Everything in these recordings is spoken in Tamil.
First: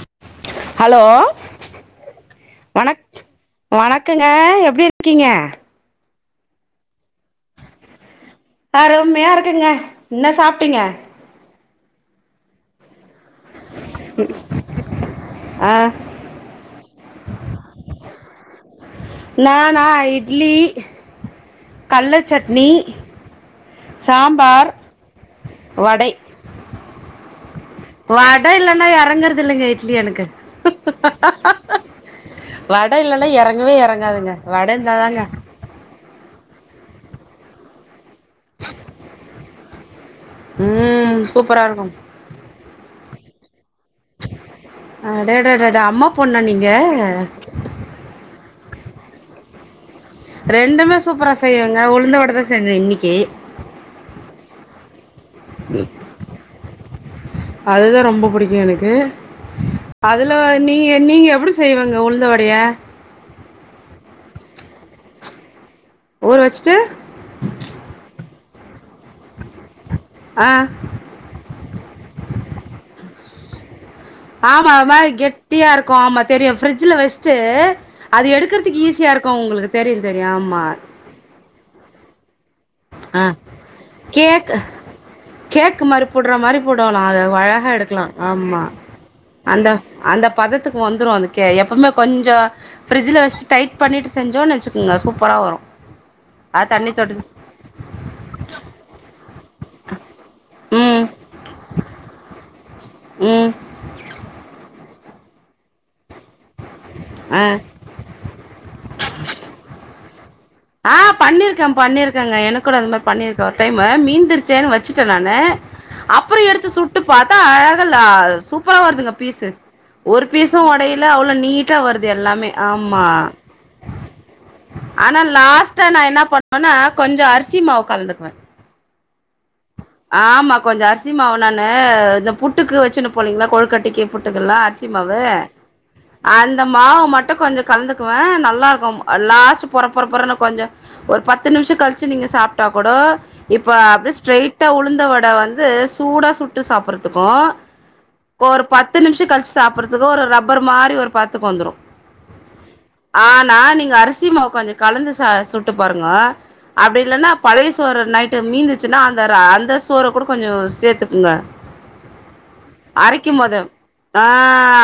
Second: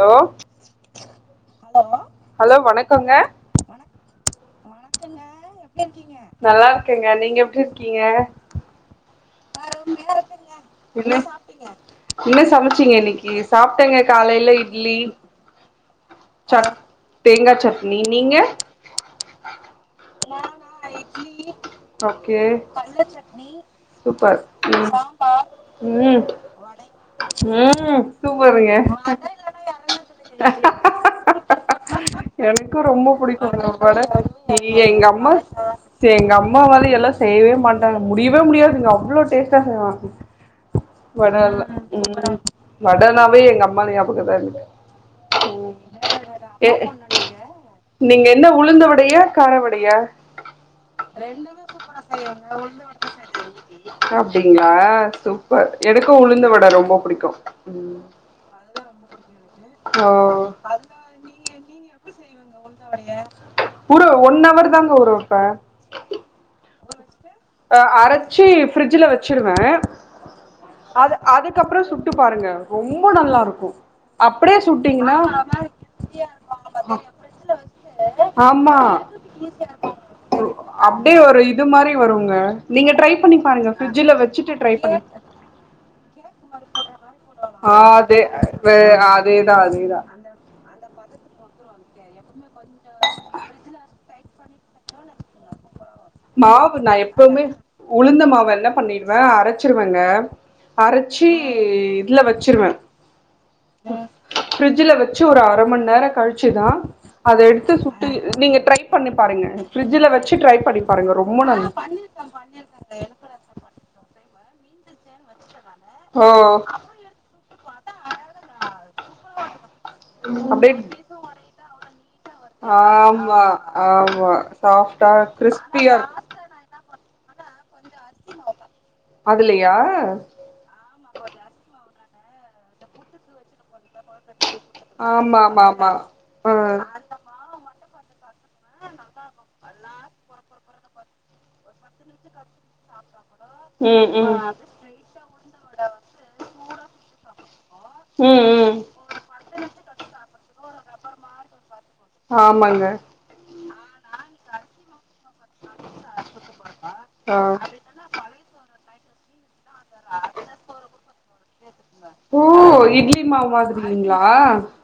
ஹலோ ஹலோ ஹலோ வண வணக்கங்க வணக்கங்க எப்டி இருக்கீங்க நல்லா இருக்கேங்க நீங்க எப்டி இருக்கீங்க அருமையா இருக்குங்க என்ன சாப்பிட்டீங்க இன்ன சமச்சீங்க இனைக்கு நி சாப்பிட்டேங்க காலயில இட் ஆ தேங்கா சட்னி நீங்க நானா இட்லி கள்ள ஓகே சட்னி சூப்பர் சாம்பார் ம் வடை உம் வட சூப்பருங்க இல்லன்னா [unintelligible] எனக்கு ஹாஹா எனக்கு வட ரொம்ப இல்லல்லான புடிக்குங்க எறங்கவே வட எறங்காதுங்க வட ஐய எங்க இருந்தாதாங்க அம்மா எங்க அம்மா வாலயெலாம் செய்யவே மாட்டாங்க முடியவே முடியாதுங்க அவ்வளோ டேஸ்ட்டா செய்வாங்க ம் வடயெலா சூப்பரா இருக்கு வடனாவே எங்க அம்மானுக் அடடடடா அம்மா பொண்ணா நீங்க [unintelligible] நீங்க என்ன உளுந்த வட பெயர் காரவடயா ரெண்டுமே சூப்பரா ரெண்டுமே செய்வங்க சூப்பரா உளுந்த வடதா செய்வாங்க செஞ்சே உளுந்து வட இன்னைக்கி செய்த இன்னைக்கி அப்டிங்களா சூப்பர் எனக்கும் உளுந்த வட ரொம்ப பிடிக்கும் அதுக்கு அதுல நீங்க நீங்க எப்டி செய்வங்க உளுந்தவடய ஊற ஒன் ஹவர் தாங்க ஊறவப்பே ஊற வச்சுட்டு அஹ அரச்சி ஃப்ரிட்ஜில வச்சுருவேன் ஆ அது அதுக்கப்பறம் சுட்டு பாருங்க ரொம்ப நல்லா இருக்கும் போ ஆமா அது மாரி கெட்டியா இருக்கும் ஆமா தெரியும் ஃபிரிட்ஜில வச்சுட்டு அது ஆமா எடுக்குறதுக்கு ஈஸியா இருக்கும் உங்களுக்கு தெரியும் தெரியும் ஆமா அப்டியே ஒரு இது மாரி வருங்க நீங்க ட்ரை ஆஹ பண்ணி பாருங்க ஃப்ரிட்ஜ்ல கேக் வச்சுட்டு ட்ரை பண்ணி கேக்கு மாரி போடுற மாரி போடோணும் அத அழகா ஆ எடுக்கலாம் அதே ஆமா அதேதா அந்த அதேதா அந்த பதத்துக்கு வந்துரும் அது எப்பவுமே கொஞ்ச ஃப்ரிட்ஜில வச்சு டைட் பண்ணிட்டு செஞ்சோம் வச்சுக்கோங்க சூப்பரா வரும் மாவு நா எப்பவுமே உளுந்த மாவ என்ன பண்ணிடுவே அரைச்சுருவங்க அரைச்சி இதுல வச்சுருவேன் உம் வச்சு ஒரு அரை மண் நேரம் கழிச்சு வச்சுதான் அத ஆ எடுத்து சுட்டு நீங்க ட்ரை பண்ணி பாருங்க பிரிட்ஜில வச்சு ட்ரை பண்ணி பாருங்க ஆஹ் ரொம்ப நல் பண்ணிருக்கேன் பண்ணியிருக்கேங்க எனக்கு கூட அந்த மாரி பண்ணிருக்கேன் ஒரு டைம் மீந்துருச் சே னு வச்சுட்டேன் நானு அப்புறம் ஓ எடுத்து சுட்டு பாத்தா அழக ல சூப்பர வருதுங்க பீஸ்சு ஒரு பீஸும் அப்டியே உடையல அவள நீட்டா வருது எல்லாமே ஆம்மா ஆமா ஆமா சாஃப்டா ஆனால லாஸ்ட்ட கிறிஸ்பியா நான் என்ன இருக்கு பண்ணுவேனா கொஞ்சம் அரிசி மாவு கலந்துக்குவேன் அதுலயே ஆமா கொஞ்ச அரிசிமாவு நானு இந்த புட்டுக்கு வச்சுனு போனிங்களா கொழுக்கட் ட்டுகே புட்டுக்கலா அரிசி மாவு ஆமா ஆமா ஆமா ஆ அந்த மாவு மட்டும் கொஞ்ச கலந்து க்குவேன் நல்லா இருக்கும் லாஸ்ட் பொற பொறபொறனு கொஞ்ச ஒரு பத்து நிம்ஷ கழிச்சு நீங்க சாப்டா குட இப்ப ம் அப்பிடி ம் ஸ்ட்ரெய் உளுந்த வட வந்து சூடா சுட்டு சாப்றதுக்கு ஒரு ம் ம் பத்து நிமிஷ கழிச்சு சாப்புறதுக்கு ஒரு ரப்பர் மாரி ஒரு பாத்துக்கு வந்துரும் ஆமாங்க ஆனா நீங்க அரிசிமாவு கொஞ்ச கலந்து ச சுட்டு பாருங்க அப்பிடி இல்லன்னா ஆ பழயசோறு நைட்டு மீந்து சின்னா ந்தர [unintelligible] சோற கூட கொஞ்ச சேத்துக்குங்க ஓ இட்லி மாவு அரைக்கிம்மோது மாதிரிங்களா அ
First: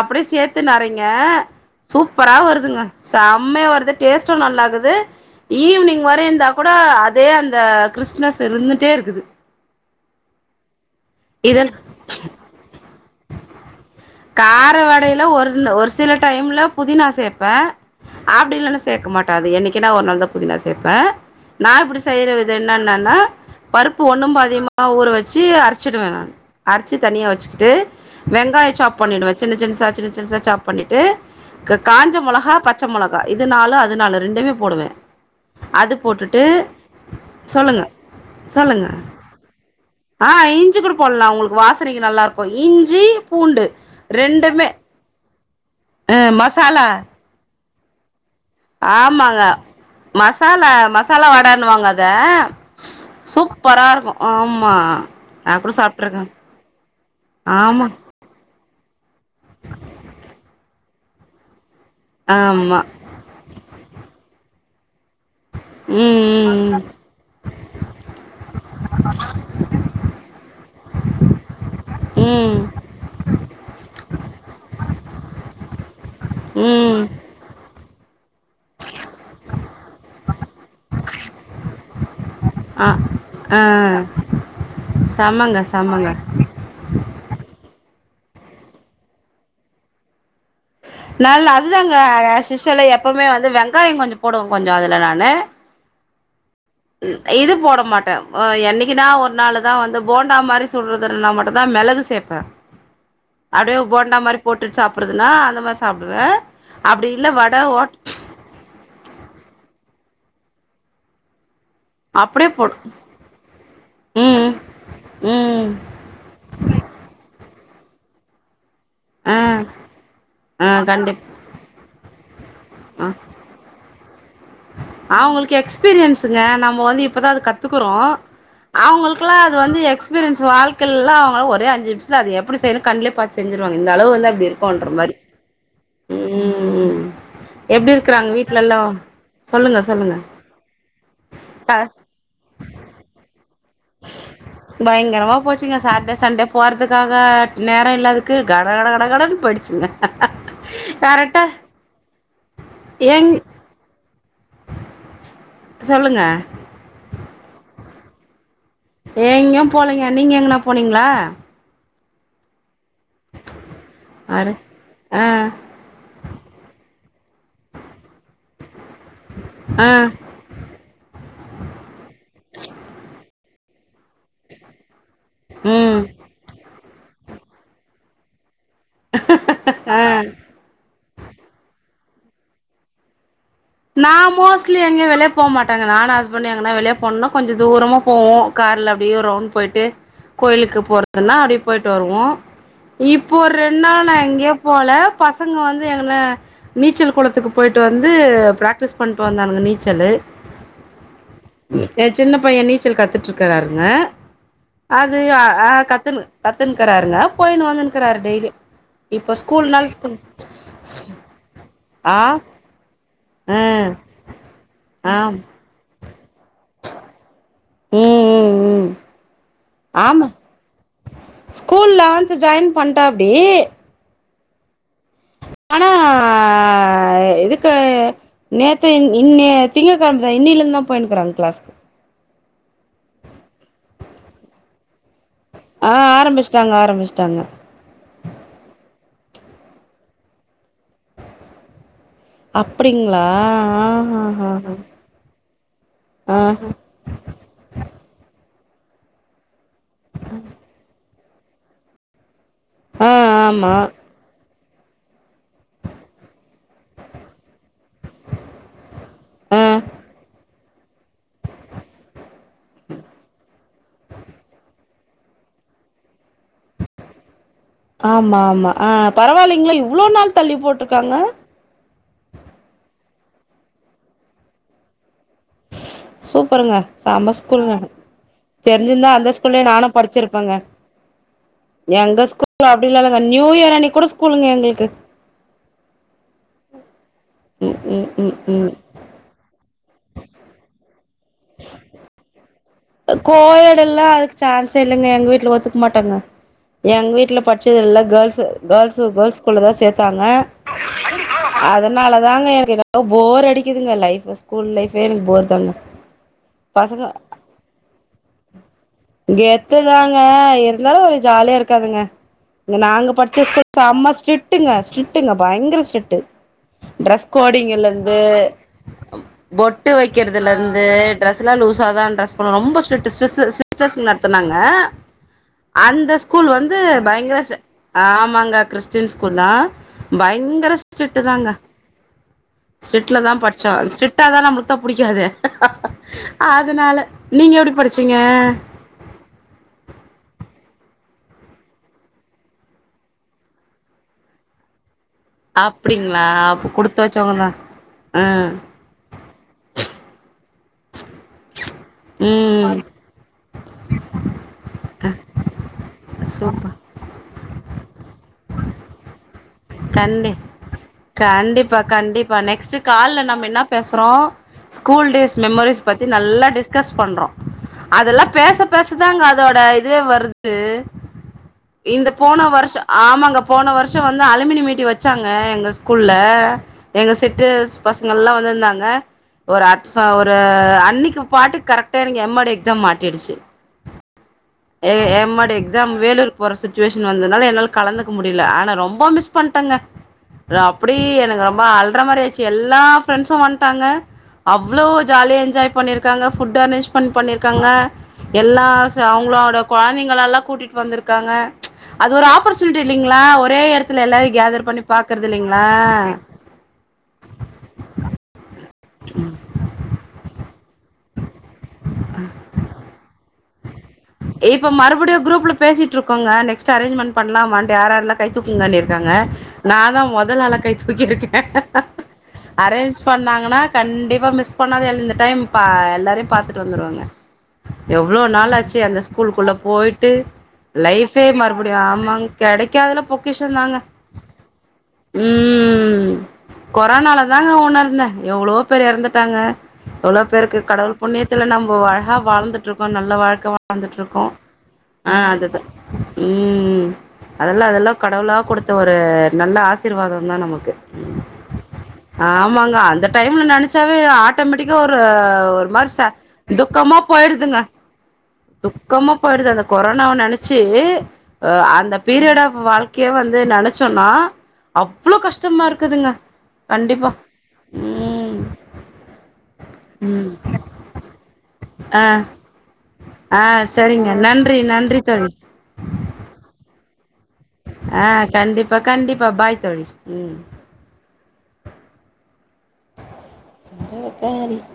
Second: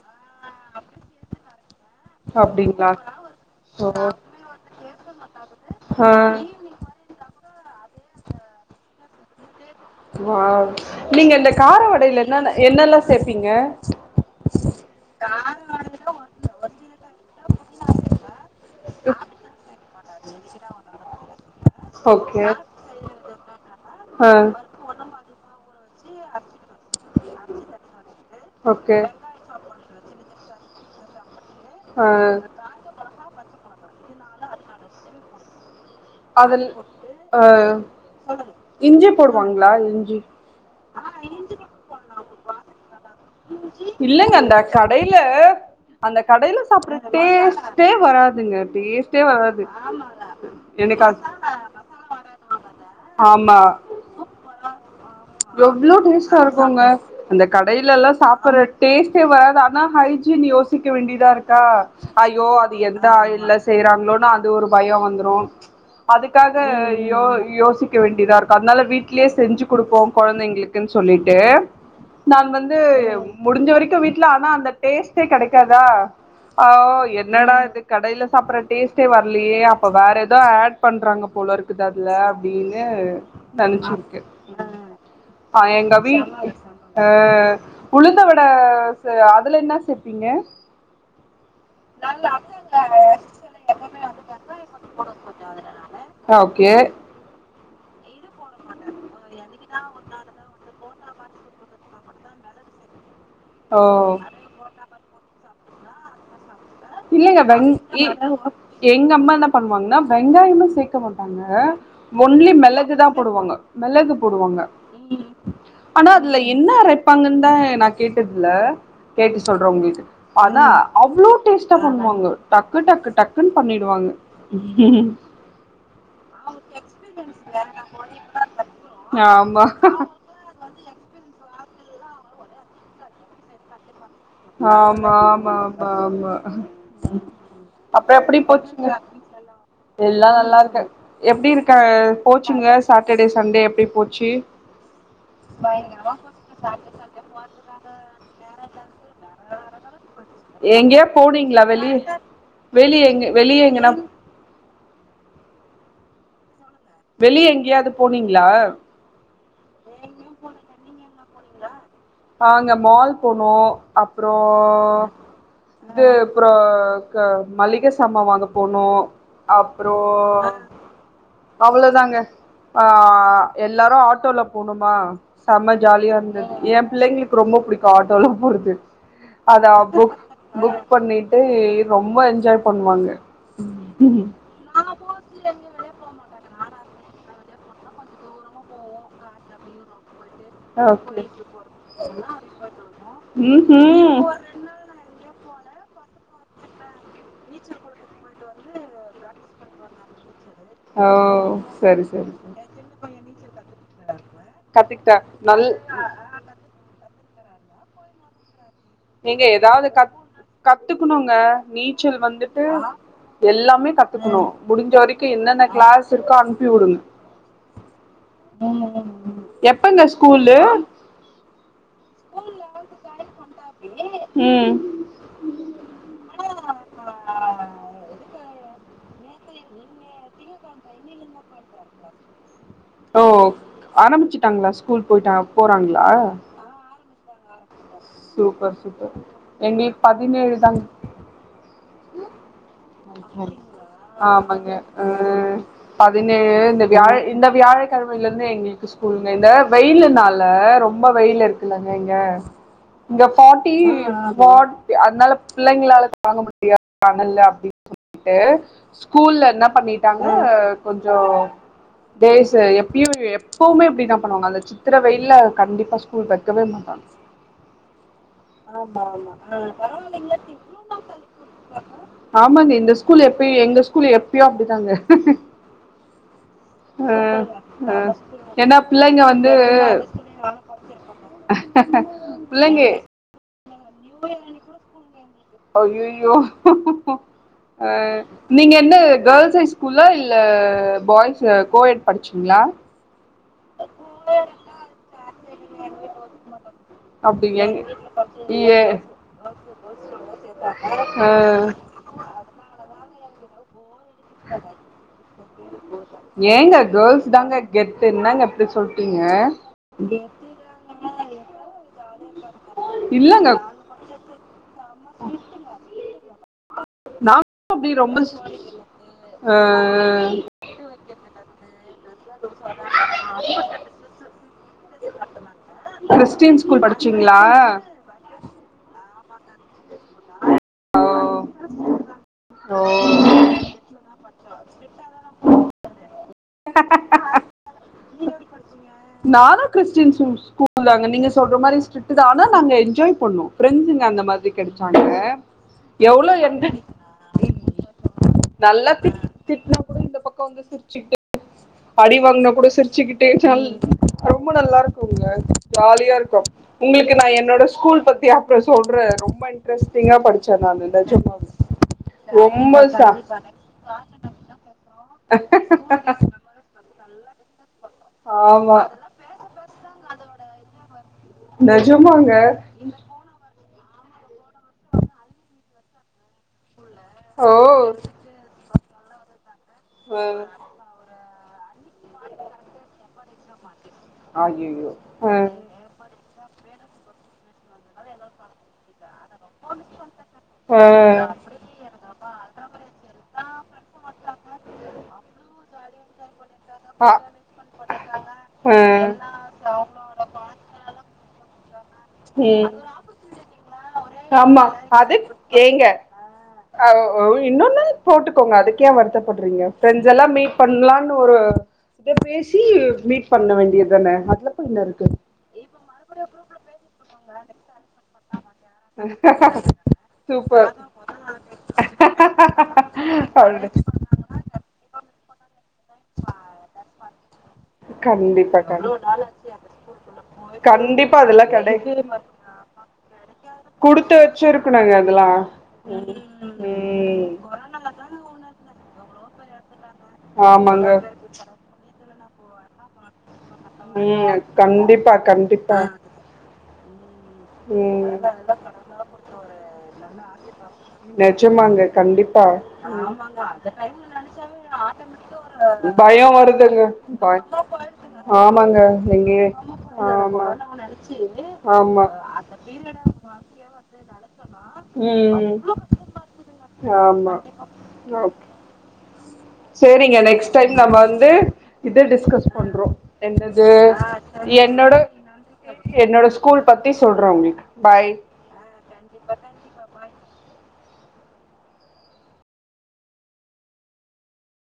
அப்டியே சேத்துனு அரைங்க சூப்பரா வருதுங்க அப்டிங்களா செம்மையா ஓ வருது டேஸ்டு நல்லாக்குது ஈவினிங் ஆ வரந்தா கூட அதே அந்த கிருஸ்னஸ் இருந்துட்டே இருக்குது வாவ் நீங்க இந்த கார இதல் வடயில என்னன்ன என்னல்ல சேப்பிங்க கார வடயில ஒன்னு ஒரு சில டைம்ல புதினா சேப்பேன் அப்டில்லனா சேக்கமாட்ட அது என்னகினா ஒரு நாள் தா புதினா சேப்பே நா இப்டி செய்ற ஓகே வித என்னன்னனா பருப்பு ஆ ஒண்ணு பாதியுமா ஊற வச்சு அரை ச்சுடுவே நானு அரச்சு தனி வச்சுகிட்டு வெங்காய ஓகே சாப் வச் சின்ன சின்சா சின் சிறுசா சாப் பண்ணிட்டு க காஞ்ச மொளகா பச்ச மொளகா இது நாலு அது நாலு ஆ ரெண்டுமே போடுவே அது போட்டுட்டு அதுல் ஆ சொல்லுங்க சொல்லுங்க இஞ்சி போடுவாங்களா இஞ்சி ஆஹ் இஞ்சு கூட போடலா உங்களுக்கு வாசனைக்கு நல்லா இரு [unintelligible] இஞ்சி இல்லைங்க அந்த ரெண்டுமே கடைல ஆ அந்த கடைல மசாலா சாப்பிடுற டேஸ்ட் தே வரா ஆமாங்க மசாலா எனக்கு அது மசாலா வாடனுவாங்க அத மசாலா மசாலா வாட ஆமா சூப்பரா இருக்கு ஆமா நா கூட எவ்ளோ சாப்பிட்டு இருக்கேன் டேஸ்ட்டா ஆமா அப்றோ டேஸ்ட்டே வராது ஆனா ஹைஜீன் யோசிக்க வேண்டியதா இருக்கா ஐயோ அது ஆமா எந்த ஆயில செய்றாங்களோனு அது ஒரு பயம் வந்து அதுக்காக ம் ம் யோ யோசிக்க வேண்டியதா இருக்கும் அதனால வீட்லயே செஞ்சு குடுப்போம் கொழந்தைங்களுக்கு சொல்லிட்டு நான் ம் வந்து முடிஞ்ச வரைக்கும் வீட்ல ஆனா அந்த டேஸ்ட்டே கிடைக்காதா ம் என்னடா இதுக்கு கடையில சாப்பிடற டேஸ்ட் டே வரலையே அப்ப வேற ஏதோ ஆட் பண்றாங்க போல இருக்குது அதுல அப்டின்னு ஆ ஆ நினைச்சிருக்கு செமங்க எங்க செமங்க வீட் ஆஹ உளுந்த வடை அதில் என்ன சேப்பிங்க நல்ல அதுதாங்க அஸ்யூஷுவல் எப்பவுமே வந்து வெங்காயம் கொஞ்சம் போடுவோங்க கொஞ்சம் அதுல நானு ஓ இது போட மாட்டேன் என்னைக்குனா ஒரு நாளுதான் வந்து போண்டா மாரி சொல்றது நான் மட்டும்தான் மிளகு சேர்ப்பேன் அப்டியே ஓ போண்டா மாதிரி போட்டுட்டு சாப்ப அப்படுதுனா அந்த மாரி சாப்பிடுவேன் இல்லைங்க வெங் இ எங்க அம்மா என்ன பண்ணுவாங்கன்னா வெங்காயமும் சேர்க்க மாட்டாங்க அப்டியே ஒன்லி போடு மெல்லகு தான் போடுவாங்க மெல்லகு ம் போடுவாங்க ம் ஆனா அதுல என்ன அரைப்பாங்கன்னு தான் நான் கேட்டதுல ஆ கேட்டு சொல்றேன் உங்களுக்கு ஆனா ஆ கண்டிப் அவ்ளோ டேஸ்ட் பண்ணுவாங்க டக்கு டக்கு டக்குன்னு பண்ணிடுவாங்க அவங்களுக்கு எக்ஸ்பீரியன்ஸுங்க நம்ம வந்து இப்பதான் அது கத்துக்குறோம் அவங்களுக்குல்லாம் அது ஆமா வந்து எக்ஸ்பீரியன்ஸ் வாழ் ல்லாம் அவங்கள ஒரே அஞ்சுநிமித்துல அத எப்டி செய்யுறதுணு கண்லே பாத்து செஞ்சுருவாங்க அளவு வந்து அப்டி இருக்குன்ற ஆமா மாரி ஆமா ஆமா ஆமா ம் எப்டி அப்ப இருக்குறாங்க அப்படி வீட்லல்லா போச்சுங்க சொல்லுங்க சொல்லுங்க எல்லாம் நல்லா இருக்கோம் எப்படி க இருக்காம் கோச்சிங்கலாம் சாட்டர்டே சண்டே போச்சு பயங்கரமா போச்சுங்க சாட்டர்டே சண்டே போறதுக்காக நேரம் இல்லாதுக்கு கட கட கடக எங்கே கரெக்டா போனீங்களா வெளிய வெளியேங்க ஏங் வெளியேங்கன்னா சொல்லுங்க வெளிய எங்கேயாது போனீங்களா எங்கயும் போலங்க நீங்க எங்கனா போனீங்களா ஆங்க மால் போனோம் அப்புறம் ஆறு ஆ இது அப்புறம் மளிக சாமா வாங்க போனோ ஆ அப்புறம் அவ்வளோதாங்க ஆஹ் எல்லாரும் ஆட்டோல போணுமா செம ம் ஜாலியா என் பிள்ளைங்களுக்கு ரொம்ப புடிக்கும் ஆட்டோலா போறது அதான் புக் ஆ புக் பண்ணிட்டு ரொம்ப என்ஜாய் பண்ணுவாங்க நான் மோஸ்லி எங்கயு வெளியே போக மாட்டாங்க நான் ஹஸ்பண்ட் எங்கனா வெளிய போனுனா கொஞ்சம் தூரமா போவோம் கார்ல அப்படியே ஒரு ரவுண்ட போயிட்டு கோயிலுக்கு போறதுன்னா அப்படிே போயிட்டு வருவோம் இப்போ ஒரு ரெண்டு நாள் நான் எங்கேயும் போல பச பசங்க வந்து எங்க நீச்சல் குளத்து த்துக்கு போயிட்டு வந்து பிராக்டிஸ் பண்ணிட்டு வந்தானுங்க நீச் ச்சலு நீச்சலு ஓ சரி என் சரி சின்ன சரி பையன் நீச்சல் கத்துட்டு இருக்கிறாருங்க அது கத்துக்கிட்டேன் நல் கத்து கத்துன்னுக்கிறாருங்க போயினு வந்துன்ருக்காரு டெய்லியு நீங்க ஏதாவது கத் கத்துக்கணுங்க நீச்சல் ஆ வந்துட்டு ஆ எல்லாமே கத்துக்கணும் முடிஞ்ச வரைக்கும் ஆம் என்னென்ன கிளாஸ் இருக்கோ அனுப்பி வுடுங்க ம் உம் ம் ம் உம் உம் ஆமா ஸ்கூல் லெவன்த் ஜாயின் பண்டாப்புடி உம் ஆனா இதுக்கு நேத்து இன்ன திங்க கிழம்ப இன்னில இருந்து தான் போயினுக்கிறா கிளாஸ் ஓ ஆரம்பிச்சுட்டாங்களா ஸ்கூல் போயிட்டா ஆ ஆரம்பிச்சுட்டாங்க ஆரம்பிச்சு டாங்க சூப்பர் சூப்பர் எங்களுக்கு பதினேழு தான் அப்டிங்களா [unintelligible] ஆஹஹா ஆமாங்க அஹ் ஆ பதினேழு இந்த வியாழ இந்த வியாழக்கிழமையில இருந்து எங்லுக்கு ஸ்கூல்ங்க இந்த வெயிலுனால ரொம் ரொம்ப வெயில இருக்குலங்க இங்க ஆ இங்க ஆமா ஃபார்டி ஃபார்ட் அதனால பிள்ளைங்களால தாங்க முடியாது அதனால அப்டி கூப்பிடுட்டு ஸ்கூல்ல ஆ என்ன பண்ணிட்டாங்க கொஞ்சம் டேஸ் எப்பயும் எப்பவுமே இப்படின் என்ன பண்ணுவாங்க அந்த சித்திர வெயில கண்டிப்பா ஸ்கூல் வைக்கவே மாட்டாங்க ஆமா ஆ ஆமா ஆமா பரவாயில்லைங்களே இவ்ளோ பரவாயில்லங்க நாள் தள்ளி போட்ருக்காங்க ஆமாங்க இந்த ஸ் ஸ்கூல் எப்பயோ எங்க ஸ்கூல் எப்பயோ அப்படிதாங்க சூப்பருங்க செம அஹ் ஸ்கூல்ங்க அஹ் ஏன்னா தெரிஞ்சிருந்தா பிள்ளைங்க அந்த வந்து ஸ்கூல்லயே நானும் படிச்சிருப்பேங்க எங்க ஸ்கூல் பிள்ளைங்க அப்டி லா இல்ல நியூ இயர் அண்ணிக் கூட ஸ்கூளுங்க எங்களுக்கு அயோயோ ம் ம் அஹ் ம் ம் நீங்க என்ன கேர்ள்ஸ் ஹைஸ் ஸ்கூல்லா இல்ல பாய்ஸ் கோயட் படிச்சிங்ளா கோயடு எல்லாம் அதுக்கு சான்ஸ் இல்லைங்க எங்க வீட்டுல ஒத்துக்க மாட்டாங்க எங்க வீட்ல அப்டி எங் படிச்சதல்லாம் கேர்ள்ஸ் ஏ கேர்ள்ஸ் கேர்ள்ஸ் ஸ்கூல்ல தான் சேர்த்தாங்க ஆ அதனால தாங்க எனக்கு போர் அடிக்குதுங்க லைப் ஸ்கூல் லைஃப் எனக்கு போர் தாங்க ஏங்க பசங்க கேர்ள்ஸ் தாங்க கெத் கெத்து தாங்க இருந்தாலும் ஒரு ஜாலியா இருக்காது துங்க இங்க நாங்க படிச்ச இல்லங்க ஸ்கூல் செம ஸ்டிக்ட் ஸ்ட்ரிக்ட்டுங்க ஸ்ட்ரிக்ட்டுங்க பயங்கர ஸ்ட்ரிட்டு ட்ரெஸ் நாங்களு அப்டி கோடிங்லேருந்து ரொம்ப ஆ பொட்டு வைக்கிறதுலேருந்து ட்ரெஸ்லாம் லூஸாக தான் ட்ரெஸ் ரொம்ப ஸ்ரிக்ட்டு சிஸ் சிஸ்டர்ஸ் நடத்தனாங்க அந்த ஸ்கூல் கிறிஸ்டின் வந்து படிச்சீங்களா பயங்கர ஆமாங்க கிறிஸ்டின் ஸ்கூல்ல தான் பயங்க ஓ ஸ்ரிக்ட் தாங்க ஓ பயங்கர ஸ்டரிக்ட் தான் நமக்கு பிடிக்காதே அதனால எப்டி படிச்சீங்க நானு கிறிஸ்டின் ஸ்கூல் நீங்க சொல்ற மாதிரி ஸ்டிக்ட் தான் நாங்க என்ஜாய் பண்ணோம் பிரெண்ட்ஸ் அந்த மாதிரி கிடைச்சாங்க அப்படிங்களா எவ்வளோ என்ன அப்ப குடுத்த வச்சவங்க தான் ஆஹ் இருப்பாங்க சிரிச்சுட்டுக்கே அடி வாங்கினா கூட ம் சிரிச்சுக்கிட்டே ரொம்ப நல்ல சொல்ங்க ஜாலியா இருக்கும் சூப்பர் உங்களுக்கு நான் என்னோட ஸ்கூல் பத்தி அப்பறம் சொல்றேன் ரொம்ப இன்டஸ்டிங்க கண்டி படிச்சோ ம் கண்டிப்பா கண்டிப்பா நெக்ஸ்ட் ரொம்ப சா கால்ல நம்ம என்ன பேசுறோம் ஸ்கூல் டேஸ் மெமரிஸ் பத்தி நல்லா டிஸ்கஸ் பண்ணறோம் அதெல்லாம் பேச ஆமா பேசதாங்க அதோட இதுவே வருது இந்த போன நிஜமாங்க வருஷம் ஆமாங்க போன வருஷம் வந்து அழகு மீட்டி வச்சாங்க எங்க ஸ்கூல்ல எங்க ஓ செட்டு பசங்கள்லாம் வந்துருந்தாங்க ஒரு அட்ரா ஒரு ம் அன்னைக்கு பாட்டு கரெக்டா எனக்கு எம்மாடி எக்ஸாம் மாட்டிடுச்சு அய்யய்யோ எம் ம் எடு எக்ஸாம் வேலைக்கு போற சுத்தி சுச்சுவேஷன் வந்தனால என்னால் கலந்துக்க முடியல ஆனால் ரொம்ப மிஸ் மிஸ் பண்ணட்டங்க ம் ஆ அப்படி எனக்கு ரொம்ப அல்ற மாதிரி ஆச்சு எல்லா பிரண்ட்ஸ்சும் வட்டாங்க அவ்வளோ ஜாலிய என்ஜாய் பண்ணியிருக்காங்க ஃபுட்டு அரேஞ் பண்ணிருக்காங்க எல்லா சா ம் அவங்களோட குழந்தைங்களல்லாம் கூட்டிட்டு வந்துருக்காங்க அது ஒரு ம் ஆப்பர்சுனிட்டி இல்லைங்களா ஒரே இடத்து ஆமா அது ஏங்க இன்னொன்னு போட்டுக்கோங்க அதுக்க ஏன் வருத்தப்படுறீங்க ப்ரெண்ட்ஸ் லாம் பண்ணலான்னு ஒரு இதை பேசி மீட் பண்ண வேண்டியது தானே அதுல போய் இப்ப என்ன இருக்கு மறுபடியு குரூப்ல பேசிட்டு இருகோங்க நெக்ஸ்ட் அர்ரேஞ்ஜ்மெண்ட் பண்ணலாமான் யார் யாரல்லாம் தூக்குங்கன்ன இருக்காங்க நான் தான் முதல் ஆலா சூப்பர் கை தூக்கிருக்கேன் அரேஞ் பண்ணாங்கன்னா அப்டி கண்டிப்பா மிஸ் பண்ணாத எழுந்த டைம் பா எல்லாரையும் பாத்துட்டு வந்துருவாங்க எவ்வளவு கண்டிப்பா நல்லாச்சு கண் அந்த ஸ்கூலக்குள்ள போயிட்டு கண்டிப்பா லைஃபே அதெல்லா கெடை மறுபடியும் ஆமாங்க கெடைக்கதுல பொக்கேஷன் தாங்க குடுத்து வச்சிருக்கணுங்க அதெல்லா ம் கொரோனால தாங்க உன்னு இருந்தேன் எவ்வளோ பேர் இறந்துட்டாங்க எவ்ளோ ருக்கு ஆமாங்க கடவுள் புண்ணியத்தில் நம்ம அழகாக வாழ்ந்துட்டு இருக்கோம் நல்ல வாழ்க்க வாழ்ந்துட்டு இருக்கோம் பண்ண ம் கண்டிப்பா ஆஹ் அதுதான் கண்டிப்பா ம் அதெல்லாம் ம் அதெல்லாம் ம் கடவுளா கொடுத்த ஒரு நல்ல ஆசீர்வாதம் தான் நமக்கு நெஜமாங்க கண்டிப்பா ஆமாங்க அந்த டைம்ல நினைச்சாவே ஆட்டோமேட்டிக்கா ஒரு ஒரு மாரி பயோ வருதுங்க துக்கமா போயிடுங்க பய ஆமாங்க துக்கமா எங்கே போயிடுதுங்க கொரோனாவ நெனைச்சு அந்த ஆமா பி அவ்ளோ ம் கஷ்டமா இருக்குதுங்க கண்டிப்பா ஆமா ம் செரிங்க ம் நெக்ஸ்ட் டைம் நம்ம வந்து இது ஆ டிஸ்கஸ் பண்றோம் ஆ என்னது சரிங்க நன்றி என்னோட நன்றி என்னோட ஸ்கூல் பத்தி சொல்றே உங்களுக்கு பாய் ஆஹ கண்டிப்பா கண்டிப்பா பாய்த்தோழி ம் [inaudible]